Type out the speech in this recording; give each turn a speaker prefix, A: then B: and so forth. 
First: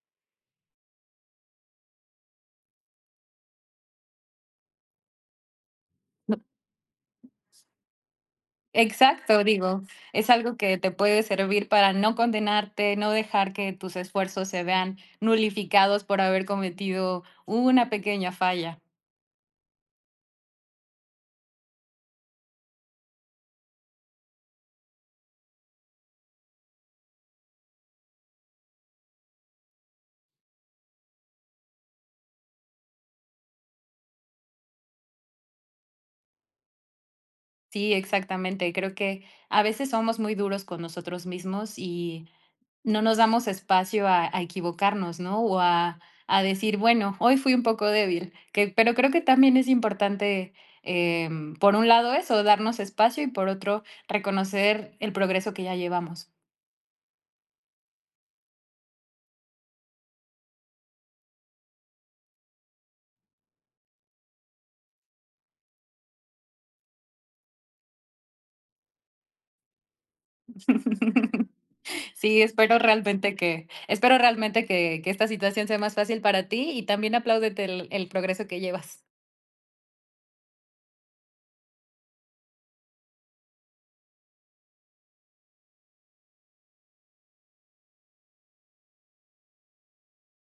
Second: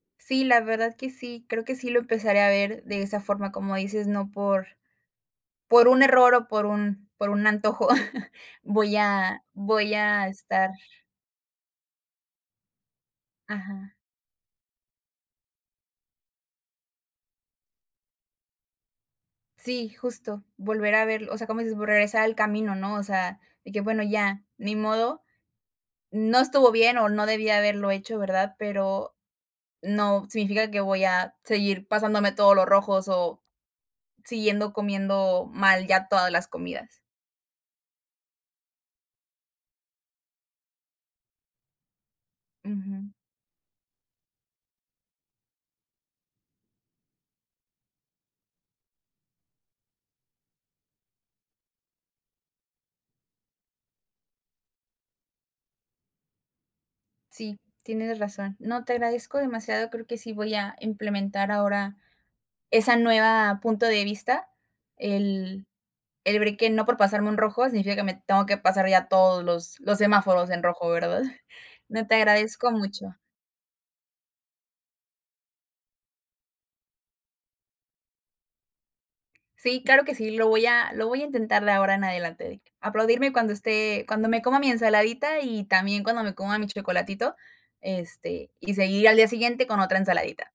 A: Sí, la verdad que sí, creo que sí lo empezaré a ver de esa forma, como dices, no por por un error
B: No
A: o por un por un antojo voy a
B: Exacto, digo,
A: voy a
B: es algo
A: estar
B: que te puede servir para no condenarte, no dejar que
A: Ajá.
B: tus esfuerzos se vean nulificados por haber cometido una pequeña falla.
A: Sí, justo, volver a verlo, o sea, como dices, vo regresar al camino, ¿no? O sea, de que bueno, ya, ni modo. No estuvo bien o no debí haberlo hecho, ¿verdad?, pero no significa que voy a seguir pasándome todos los rojos o siguiendo comiendo mal ya todas las comidas.
B: Sí, exactamente. Creo que a veces somos muy duros con nosotros mismos y no
A: Ujú.
B: nos damos espacio a a equivocarnos, ¿no?, o a a decir: "Bueno, hoy fui un poco débil". Que pero creo que también es importante, em, por un lado eso, darnos espacio y, por otro, reconocer el progreso que ya llevamos.
A: Sí, tienes razón. No, te agradezco demasiado, creo que sí voy a implementar ahora esa nueva punto de vista. El el break que no por pasarme un rojo significa que me tengo que pasar ya todos los los semáforos en rojo, ¿verdad? No, te
B: Sí,
A: agradezco
B: espero
A: mucho.
B: realmente que espero realmente que que esta situación sea más fácil para ti y también apláudete el el progreso que llevas.
A: Sí, claro que sí, lo voy a lo voy a intentar de ahora en adelante de aplaudirme cuando esté cuando me coma mi ensaladita y también cuando me coma mi chocolatito, este, y seguir al día siguiente con otra ensaladita.